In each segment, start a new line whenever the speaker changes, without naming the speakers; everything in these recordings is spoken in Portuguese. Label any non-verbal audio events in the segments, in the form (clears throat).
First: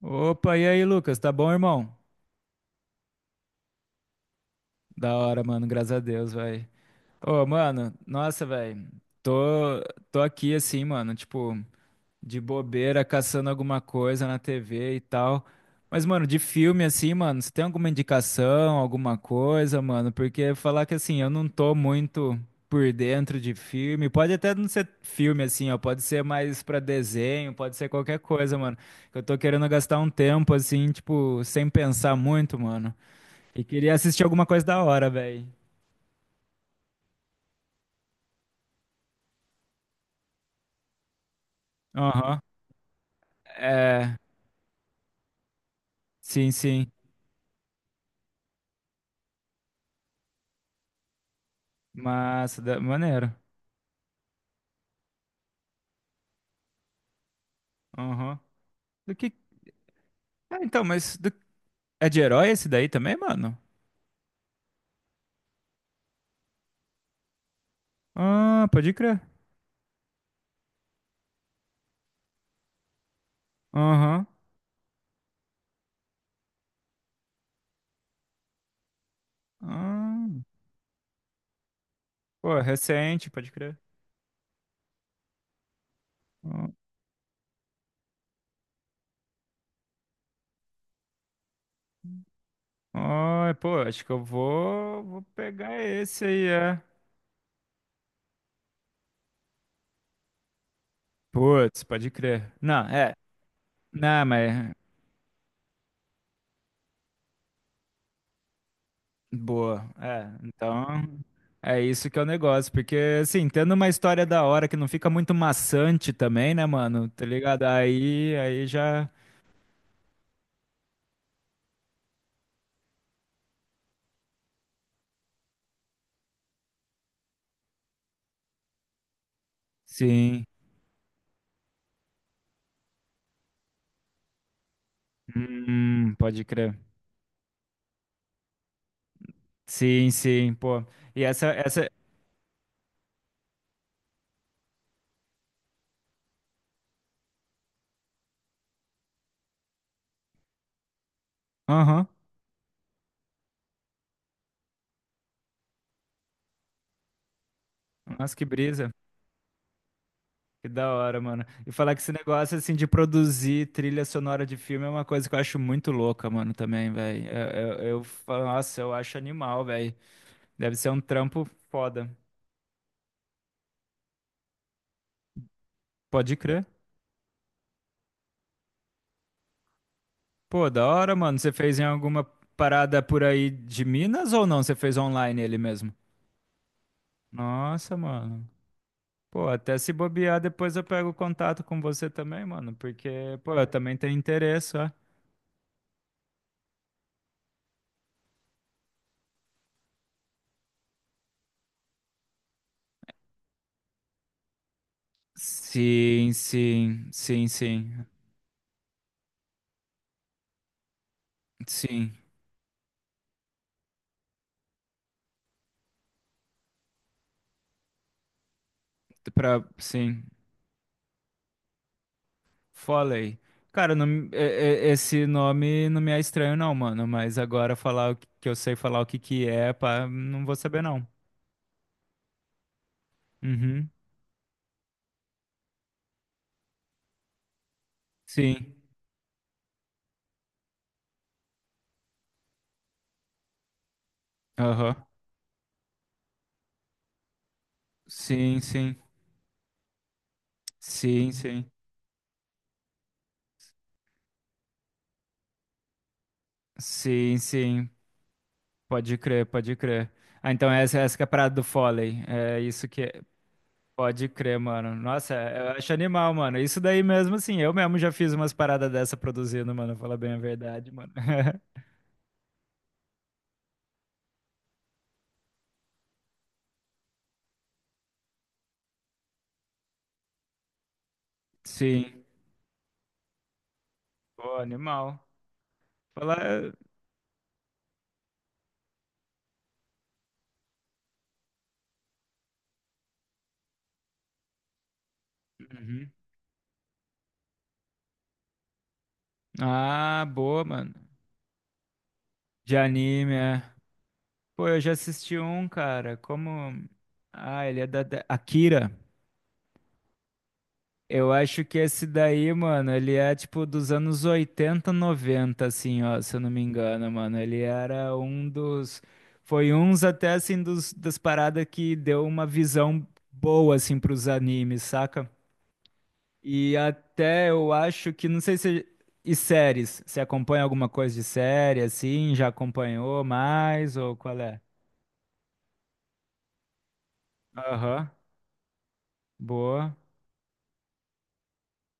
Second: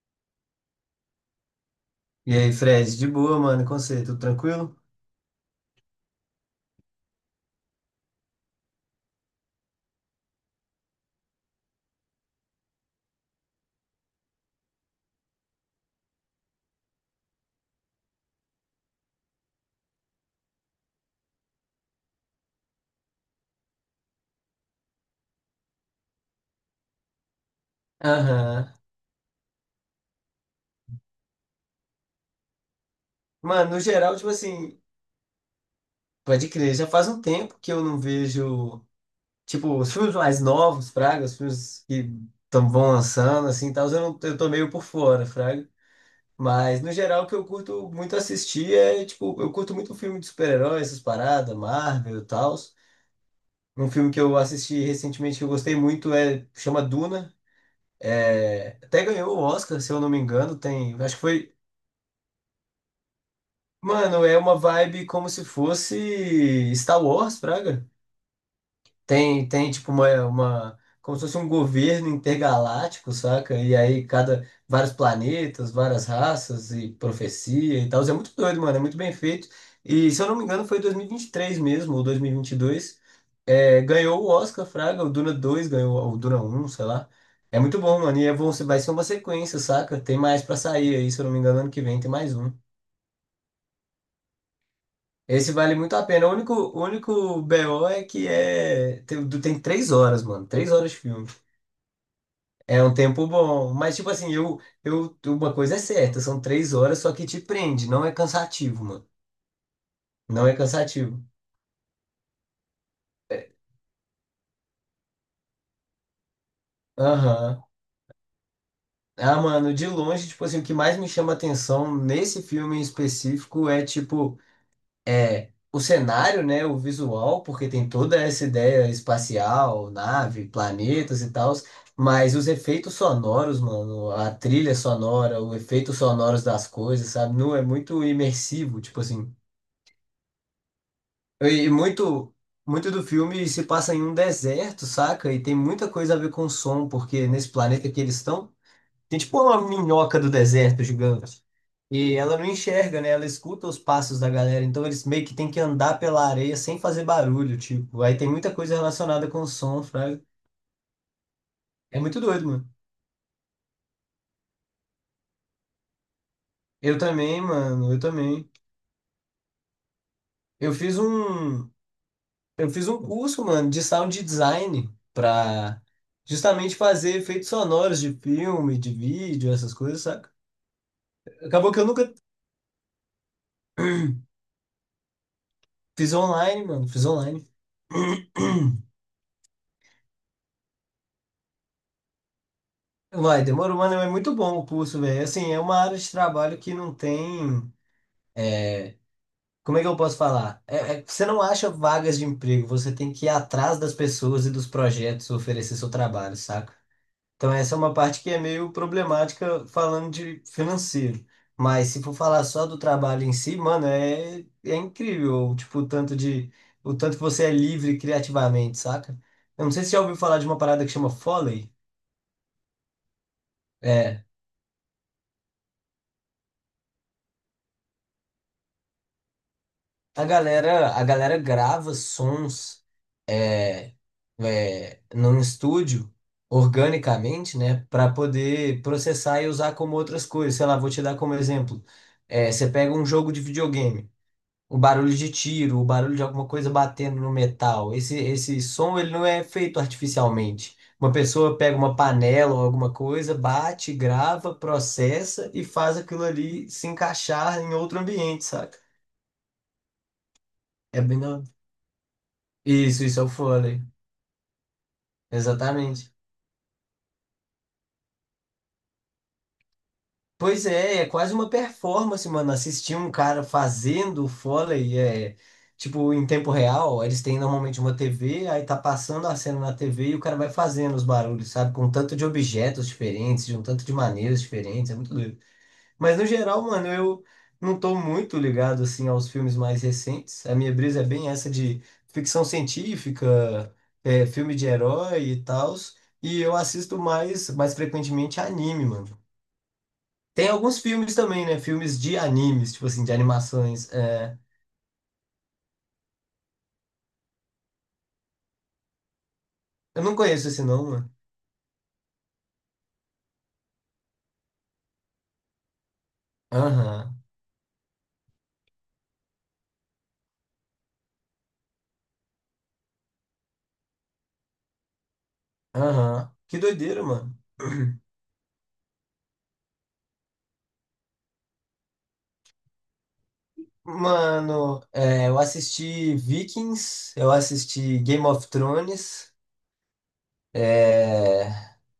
Opa, e aí, Lucas? Tá bom, irmão?
E aí, Fred, de boa, mano, com você, tudo tranquilo?
Da hora, mano, graças a Deus, velho. Ô, mano, nossa, velho. Tô, tô aqui assim, mano, tipo, de bobeira, caçando alguma coisa na TV e tal. Mas, mano, de filme assim, mano, você tem alguma indicação, alguma coisa, mano? Porque falar que assim, eu não tô muito por dentro de filme. Pode até não ser filme assim, ó, pode ser mais pra desenho, pode ser qualquer coisa,
Aham.
mano. Eu tô querendo gastar um tempo assim, tipo, sem pensar muito, mano. E
Mano, no
queria
geral,
assistir
tipo
alguma coisa
assim,
da hora, velho.
pode crer, já faz um tempo que eu não vejo, tipo, os filmes mais novos, fraga, os filmes que
Aham.
tão, vão lançando, assim, tal, eu,
É,
não, eu tô meio por fora, fraga.
sim,
Mas,
sim.
no geral, o que eu curto muito assistir é, tipo, eu curto muito filme de super-heróis, essas paradas, Marvel e tal.
Massa, maneiro.
Um filme que eu assisti recentemente que eu gostei muito é, chama Duna.
Aham.
É, até
Do que.
ganhou o Oscar, se eu não me engano,
Ah, então,
tem, acho que foi.
é de herói esse daí também, mano?
Mano, é uma vibe como se fosse Star Wars, Praga.
Ah, pode crer.
Tem tipo uma como se fosse um governo intergaláctico, saca? E aí
Aham.
vários planetas, várias raças e profecia e tal. É muito doido, mano, é muito bem feito. E se eu
Ah,
não me engano foi dois mil e vinte e três mesmo, ou
pô, é
2022.
recente, pode crer.
É, ganhou o Oscar, Fraga, o Duna 2 ganhou, ou o Duna 1 sei lá. É muito bom, mano, e é bom, vai ser uma sequência, saca? Tem mais pra sair aí, se eu não me engano, ano que vem tem mais um.
Ah, ah, pô, acho que vou
Esse vale
pegar
muito a
esse
pena. O
aí,
único,
é.
o único BO é que é. Tem 3 horas, mano. 3 horas de filme.
Putz, pode crer.
É
Não,
um
é.
tempo bom. Mas, tipo
Não,
assim,
mas
eu, uma coisa é certa, são 3 horas, só que te prende. Não é cansativo, mano.
boa. É,
Não é
então
cansativo.
é isso que é o negócio, porque assim, tendo uma história da hora que não fica muito maçante também, né, mano? Tá ligado?
Aham.
Aí já.
Ah, mano, de longe, tipo assim, o que mais me chama atenção nesse filme em específico é, tipo, é, o cenário, né, o visual, porque tem toda essa ideia espacial,
Sim.
nave, planetas e tal, mas os efeitos sonoros, mano, a trilha sonora, o efeito sonoros
Pode
das
crer.
coisas, sabe? Não é muito imersivo, tipo assim.
Sim, sim, pô. E essa,
E
essa.
muito do filme se passa em um deserto, saca? E tem muita coisa a ver com som, porque nesse planeta que eles estão tem tipo uma minhoca do deserto gigante.
Aham.
E ela não enxerga, né? Ela escuta os passos da galera. Então eles meio que tem que andar pela areia sem fazer barulho, tipo. Aí tem
Nossa, que
muita coisa
brisa.
relacionada com o som, fraga.
Que da hora, mano. E falar
É
que esse
muito doido,
negócio,
mano.
assim, de produzir trilha sonora de filme é uma coisa que eu acho muito louca, mano, também,
Eu
velho.
também,
Eu, eu,
mano. Eu
eu falo,
também.
nossa, eu acho animal, velho.
Eu
Deve ser
fiz
um trampo
um,
foda.
eu fiz um curso, mano, de sound design pra
Pode crer.
justamente fazer efeitos sonoros de filme, de vídeo, essas coisas, saca?
Pô, da hora, mano. Você
Acabou
fez
que
em
eu nunca
alguma parada por aí de Minas ou não? Você fez online ele mesmo?
fiz online, mano. Fiz online.
Nossa, mano. Pô, até se bobear, depois eu pego contato com você também, mano, porque,
Vai,
pô, eu
demora humano
também
é
tenho
muito bom o
interesse, ó.
curso, velho. Assim, é uma área de trabalho que não tem. Como é que eu posso falar? Você não acha vagas de emprego, você tem que ir atrás das pessoas e dos projetos oferecer seu
Sim,
trabalho, saca?
sim, sim,
Então, essa é uma
sim,
parte que é meio problemática falando de financeiro. Mas se
sim,
for falar só do trabalho em si, mano, é incrível, tipo, o tanto de, o tanto que você é livre criativamente, saca? Eu não sei se você já ouviu
sim.
falar de uma parada que chama Foley.
Foley. Cara,
É.
não, esse nome não me é estranho não, mano, mas agora falar o que que eu sei falar o que que é, pá,
A
não vou saber
galera, a
não.
galera grava sons
Uhum,
é, num estúdio organicamente, né, para
sim,
poder processar e usar como outras coisas. Sei lá, vou te dar como exemplo. É, você pega um jogo de videogame, o
aham.
barulho de tiro, o barulho de alguma coisa batendo no metal. Esse,
Sim,
esse
sim.
som ele não é feito artificialmente. Uma
Sim,
pessoa
sim.
pega uma panela ou alguma coisa, bate, grava, processa e faz aquilo ali se
Sim,
encaixar em
sim.
outro ambiente, saca?
Pode crer, pode crer. Ah, então essa,
É
essa
bem
que é a
da...
parada do Foley. É isso que
Isso
é.
é o fôlei.
Pode crer, mano. Nossa, eu acho
Exatamente.
animal, mano. Isso daí mesmo, assim, eu mesmo já fiz umas paradas dessa produzindo, mano. Falar bem a
Pois
verdade,
é, é
mano.
quase uma
(laughs)
performance, mano. Assistir um cara fazendo o Foley, é, tipo, em tempo real, eles têm normalmente uma TV, aí tá passando a cena na TV e o cara vai fazendo os barulhos, sabe? Com um tanto
Sim.
de objetos diferentes, de um tanto de maneiras
Pô,
diferentes, é muito
animal.
doido. Mas no geral,
Falar.
mano, eu não tô muito ligado, assim, aos filmes mais recentes. A minha brisa é bem essa de ficção científica, é, filme de herói e tals.
Uhum.
E eu assisto mais frequentemente anime, mano.
Ah,
Tem
boa,
alguns
mano.
filmes também, né? Filmes de animes,
De
tipo assim, de
anime, é.
animações. É...
Pô, eu já assisti um, cara. Como. Ah, ele é Akira.
Eu não conheço esse não, mano.
Eu acho que esse daí, mano, ele é tipo dos anos 80, 90, assim, ó, se eu não me engano,
Aham,
mano. Ele era um dos. Foi uns até, assim, das paradas que deu uma visão boa, assim, pros animes, saca?
aham. Que
E
doideira, mano.
até eu
(clears throat)
acho que, não sei se. E séries? Você acompanha alguma coisa de série, assim? Já acompanhou mais? Ou qual é?
Mano, é, eu assisti Vikings, eu assisti
Aham,
Game of Thrones,
boa.
é,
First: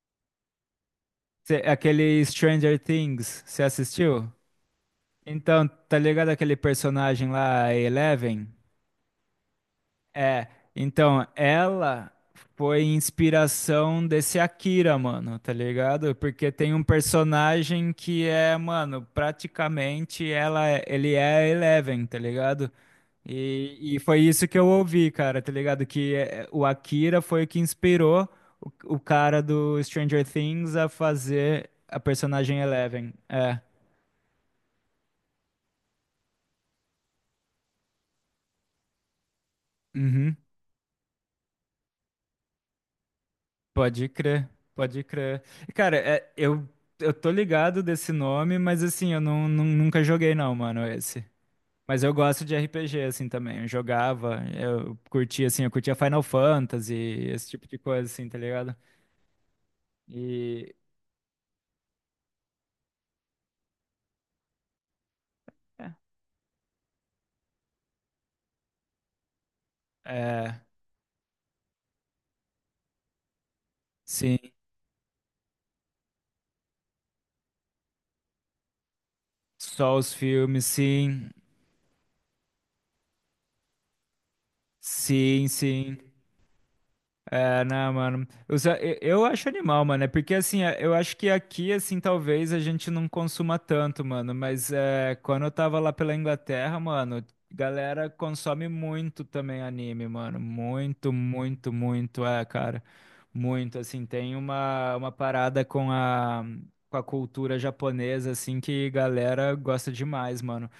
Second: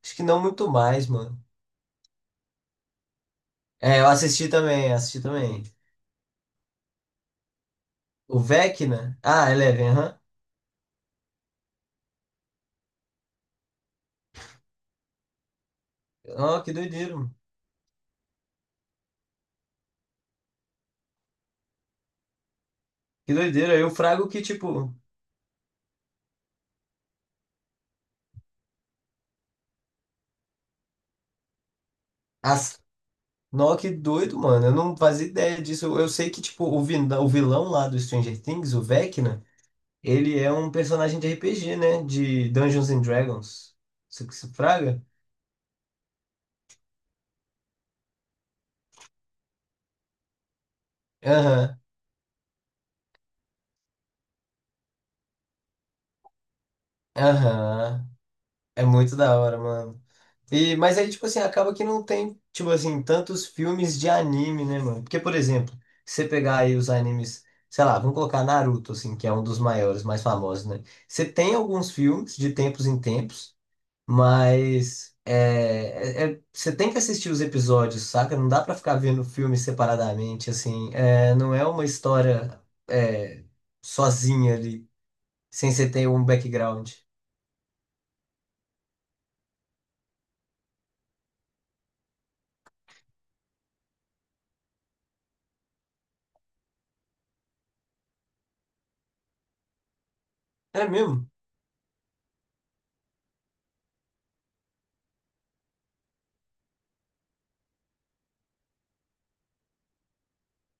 acho que não muito mais, mano.
Aquele Stranger Things, você
É, eu
assistiu?
assisti também, assisti também.
Então, tá ligado aquele personagem lá, a
O
Eleven?
Vecna, ah, Eleven, aham.
É, então, ela foi inspiração desse Akira, mano, tá ligado? Porque
Ó,
tem
que
um
doideira, mano.
personagem que é, mano, praticamente ela, ele é a Eleven, tá ligado?
Que doideira. Eu
E foi
frago que,
isso que eu
tipo,
ouvi, cara, tá ligado? Que é, o Akira foi o que inspirou o cara do Stranger Things a fazer a personagem
as.
Eleven. É.
Nó, que doido, mano. Eu não fazia ideia disso. Eu sei que, tipo, o vilão lá do Stranger Things, o Vecna,
Uhum.
ele é um personagem de RPG, né? De Dungeons and Dragons.
Pode
Isso que
crer,
se fraga?
pode crer. Cara, é, eu tô ligado desse nome, mas assim, eu não, nunca joguei não, mano, esse.
Aham,
Mas eu gosto de RPG, assim, também. Eu curtia, assim, eu curtia Final Fantasy, esse tipo de coisa,
aham.
assim, tá ligado?
É muito da hora, mano.
E...
E, mas aí, tipo assim, acaba que não tem, tipo assim, tantos filmes de anime, né, mano? Porque, por exemplo, se você pegar aí os animes, sei lá, vamos colocar Naruto, assim, que é um dos maiores, mais
É,
famosos, né? Você tem alguns filmes de tempos em tempos.
sim.
Mas é, você tem que assistir os episódios, saca? Não dá pra ficar vendo o filme
Só os
separadamente,
filmes,
assim.
sim.
É, não é uma história é, sozinha ali,
Sim,
sem você
sim.
ter um background.
É, não, mano. Eu, só- eu acho animal, mano. É porque, assim, é- eu acho que aqui, assim, talvez a gente não consuma tanto, mano. Mas é, quando eu tava lá pela Inglaterra, mano, galera consome muito também anime, mano.
É
Muito,
mesmo?
muito, muito. É, cara. Muito, assim. Tem uma parada com a cultura japonesa, assim, que galera gosta demais, mano.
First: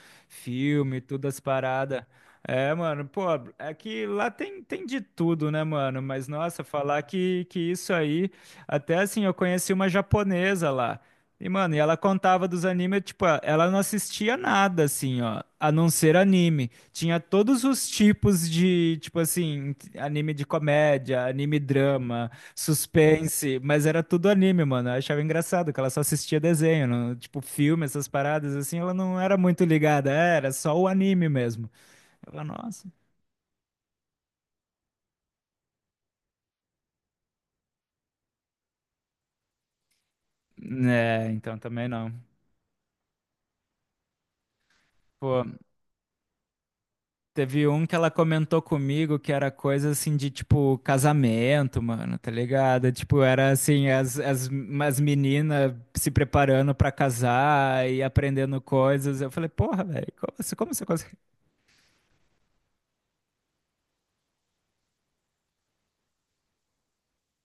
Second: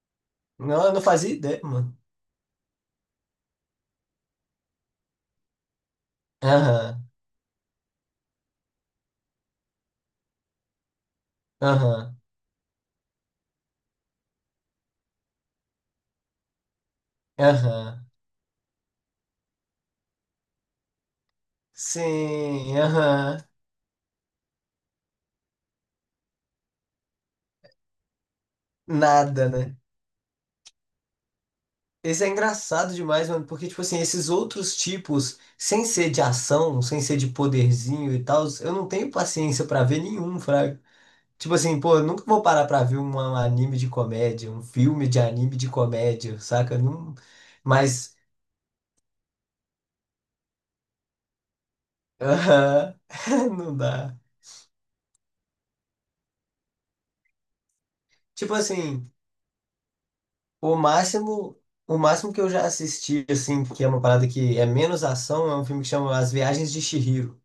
Não, eu
Filme,
não
todas
fazia
as
ideia, mano.
paradas. É, mano, pô, é que lá tem, tem de tudo, né, mano? Mas nossa, falar
Aham,
que isso aí. Até assim, eu conheci uma japonesa lá. E, mano, e ela
aham,
contava dos animes, tipo, ela não assistia nada, assim, ó, a não ser anime. Tinha todos os
aham.
tipos de, tipo assim, anime de comédia, anime drama,
Sim, aham.
suspense, mas era tudo anime, mano. Eu achava engraçado que ela só assistia desenho, não- tipo, filme, essas paradas, assim, ela não era
Nada,
muito
né?
ligada, é, era só o anime mesmo.
Esse é
Ela, nossa.
engraçado demais, mano, porque, tipo assim, esses outros tipos, sem ser de ação, sem ser de poderzinho e tal, eu não tenho paciência pra ver nenhum, fraga.
É,
Tipo
então
assim,
também
pô, eu
não.
nunca vou parar pra ver um anime de comédia, um filme de
Pô,
anime de comédia, saca? Não...
teve um que ela
Mas,
comentou comigo que era coisa assim de tipo casamento, mano, tá ligado?
aham,
Tipo, era
(laughs) não
assim,
dá.
as meninas se preparando pra casar e
Tipo
aprendendo
assim,
coisas. Eu falei, porra, velho, como, como
o
você consegue?
máximo, o máximo que eu já assisti, assim, que é uma parada que é menos ação, é um filme que chama As Viagens de Chihiro.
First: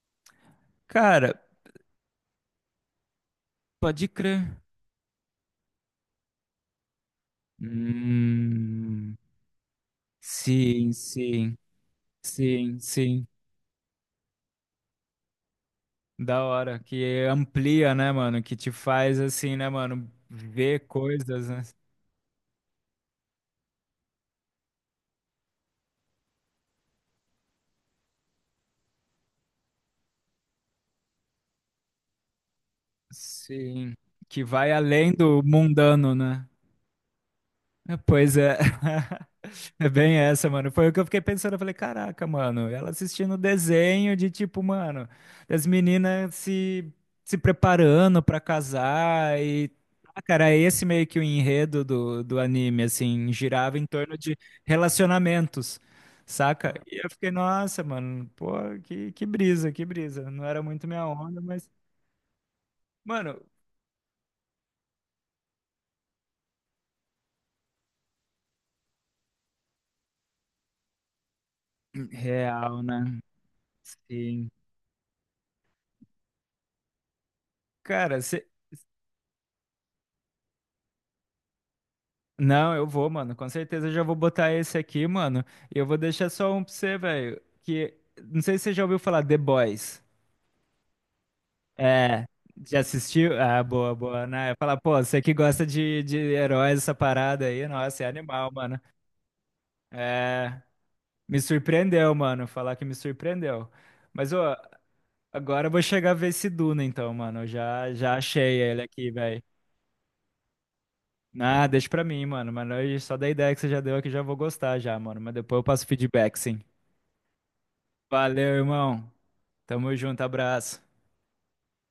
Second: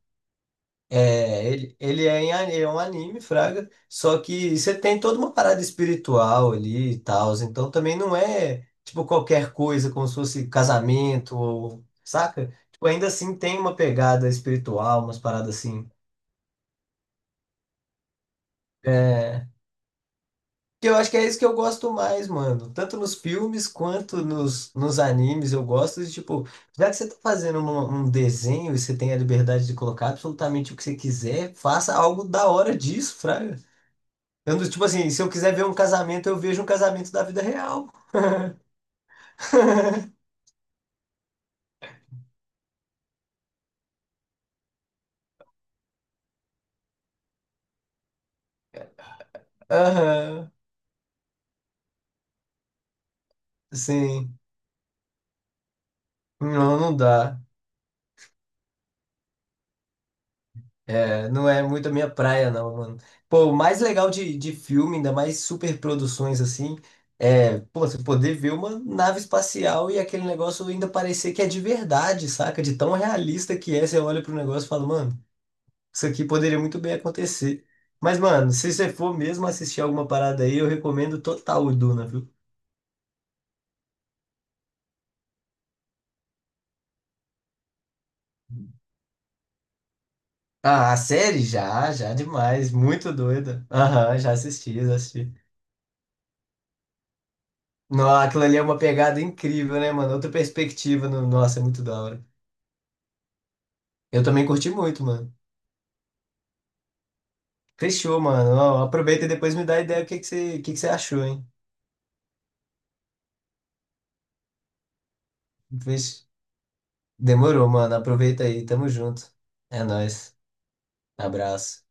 Cara,
É, ele é, em, a- é um anime, Fraga,
pode
só
crer.
que você tem toda uma parada espiritual ali e tal, então também não é, tipo,
Hum,
qualquer coisa, como se fosse
sim,
casamento,
sim,
ou, saca?
sim,
Tipo, ainda
sim.
assim tem uma pegada espiritual, umas paradas assim.
Da hora, que amplia, né, mano? Que te faz
É,
assim, né, mano? Ver
que eu acho que é isso que
coisas,
eu
né?
gosto mais, mano, tanto nos filmes quanto nos animes, eu gosto de, tipo, já que você tá fazendo um desenho e você tem a liberdade de colocar absolutamente o que você quiser, faça algo da hora disso, Fraga.
Sim, que
Eu não-
vai
tipo assim,
além
se eu
do
quiser ver um
mundano,
casamento, eu
né?
vejo um casamento da vida real.
É, pois é. (laughs) É bem
(laughs)
essa, mano. Foi o que eu fiquei pensando. Eu falei, caraca, mano, ela assistindo desenho de tipo, mano, das meninas se, se preparando pra casar e. Ah, cara,
Aham,
é esse meio que o enredo do anime, assim, girava em torno de
sim.
relacionamentos, saca?
Não, não
E eu fiquei,
dá.
nossa, mano, pô, que brisa, que brisa. Não era muito minha
É,
onda,
não é
mas.
muito a minha praia, não, mano.
Mano,
Pô, o mais legal de filme, ainda mais super produções assim, é, pô, você poder ver uma nave espacial e aquele negócio ainda parecer que é de verdade, saca? De
real,
tão
né?
realista que é, você olha pro
Sim.
negócio e fala, mano, isso aqui poderia muito bem acontecer. Mas,
Cara, se...
mano, se você for mesmo assistir alguma parada aí, eu recomendo total o Duna, viu?
não, eu vou, mano. Com certeza eu já vou botar esse aqui, mano. E eu vou deixar só um pra você, velho. Que. Não sei se você já ouviu falar The Boys.
Ah, a série? Já, já
É.
demais.
Já
Muito
assistiu? Ah,
doida.
boa,
Aham,
boa,
já
né?
assisti,
Falar, pô,
já
você
assisti.
que gosta de heróis, essa parada aí, nossa, é
Nossa, aquilo
animal,
ali é uma
mano.
pegada incrível, né, mano? Outra
É.
perspectiva.
Me
Nossa, é muito da
surpreendeu,
hora.
mano. Falar que me surpreendeu.
Eu
Mas,
também
ó,
curti muito, mano.
agora eu vou chegar a ver esse Duna, então, mano. Já
Fechou, mano.
achei ele
Ó,
aqui,
aproveita e
velho.
depois me dá ideia do que que você achou, hein?
Ah, deixa pra mim, mano. Mas só da ideia que você já deu aqui já vou gostar já, mano. Mas depois eu passo
Fech-
feedback, sim.
Demorou, mano. Aproveita
Valeu,
aí. Tamo
irmão.
junto. É
Tamo junto,
nóis.
abraço.
Abraço.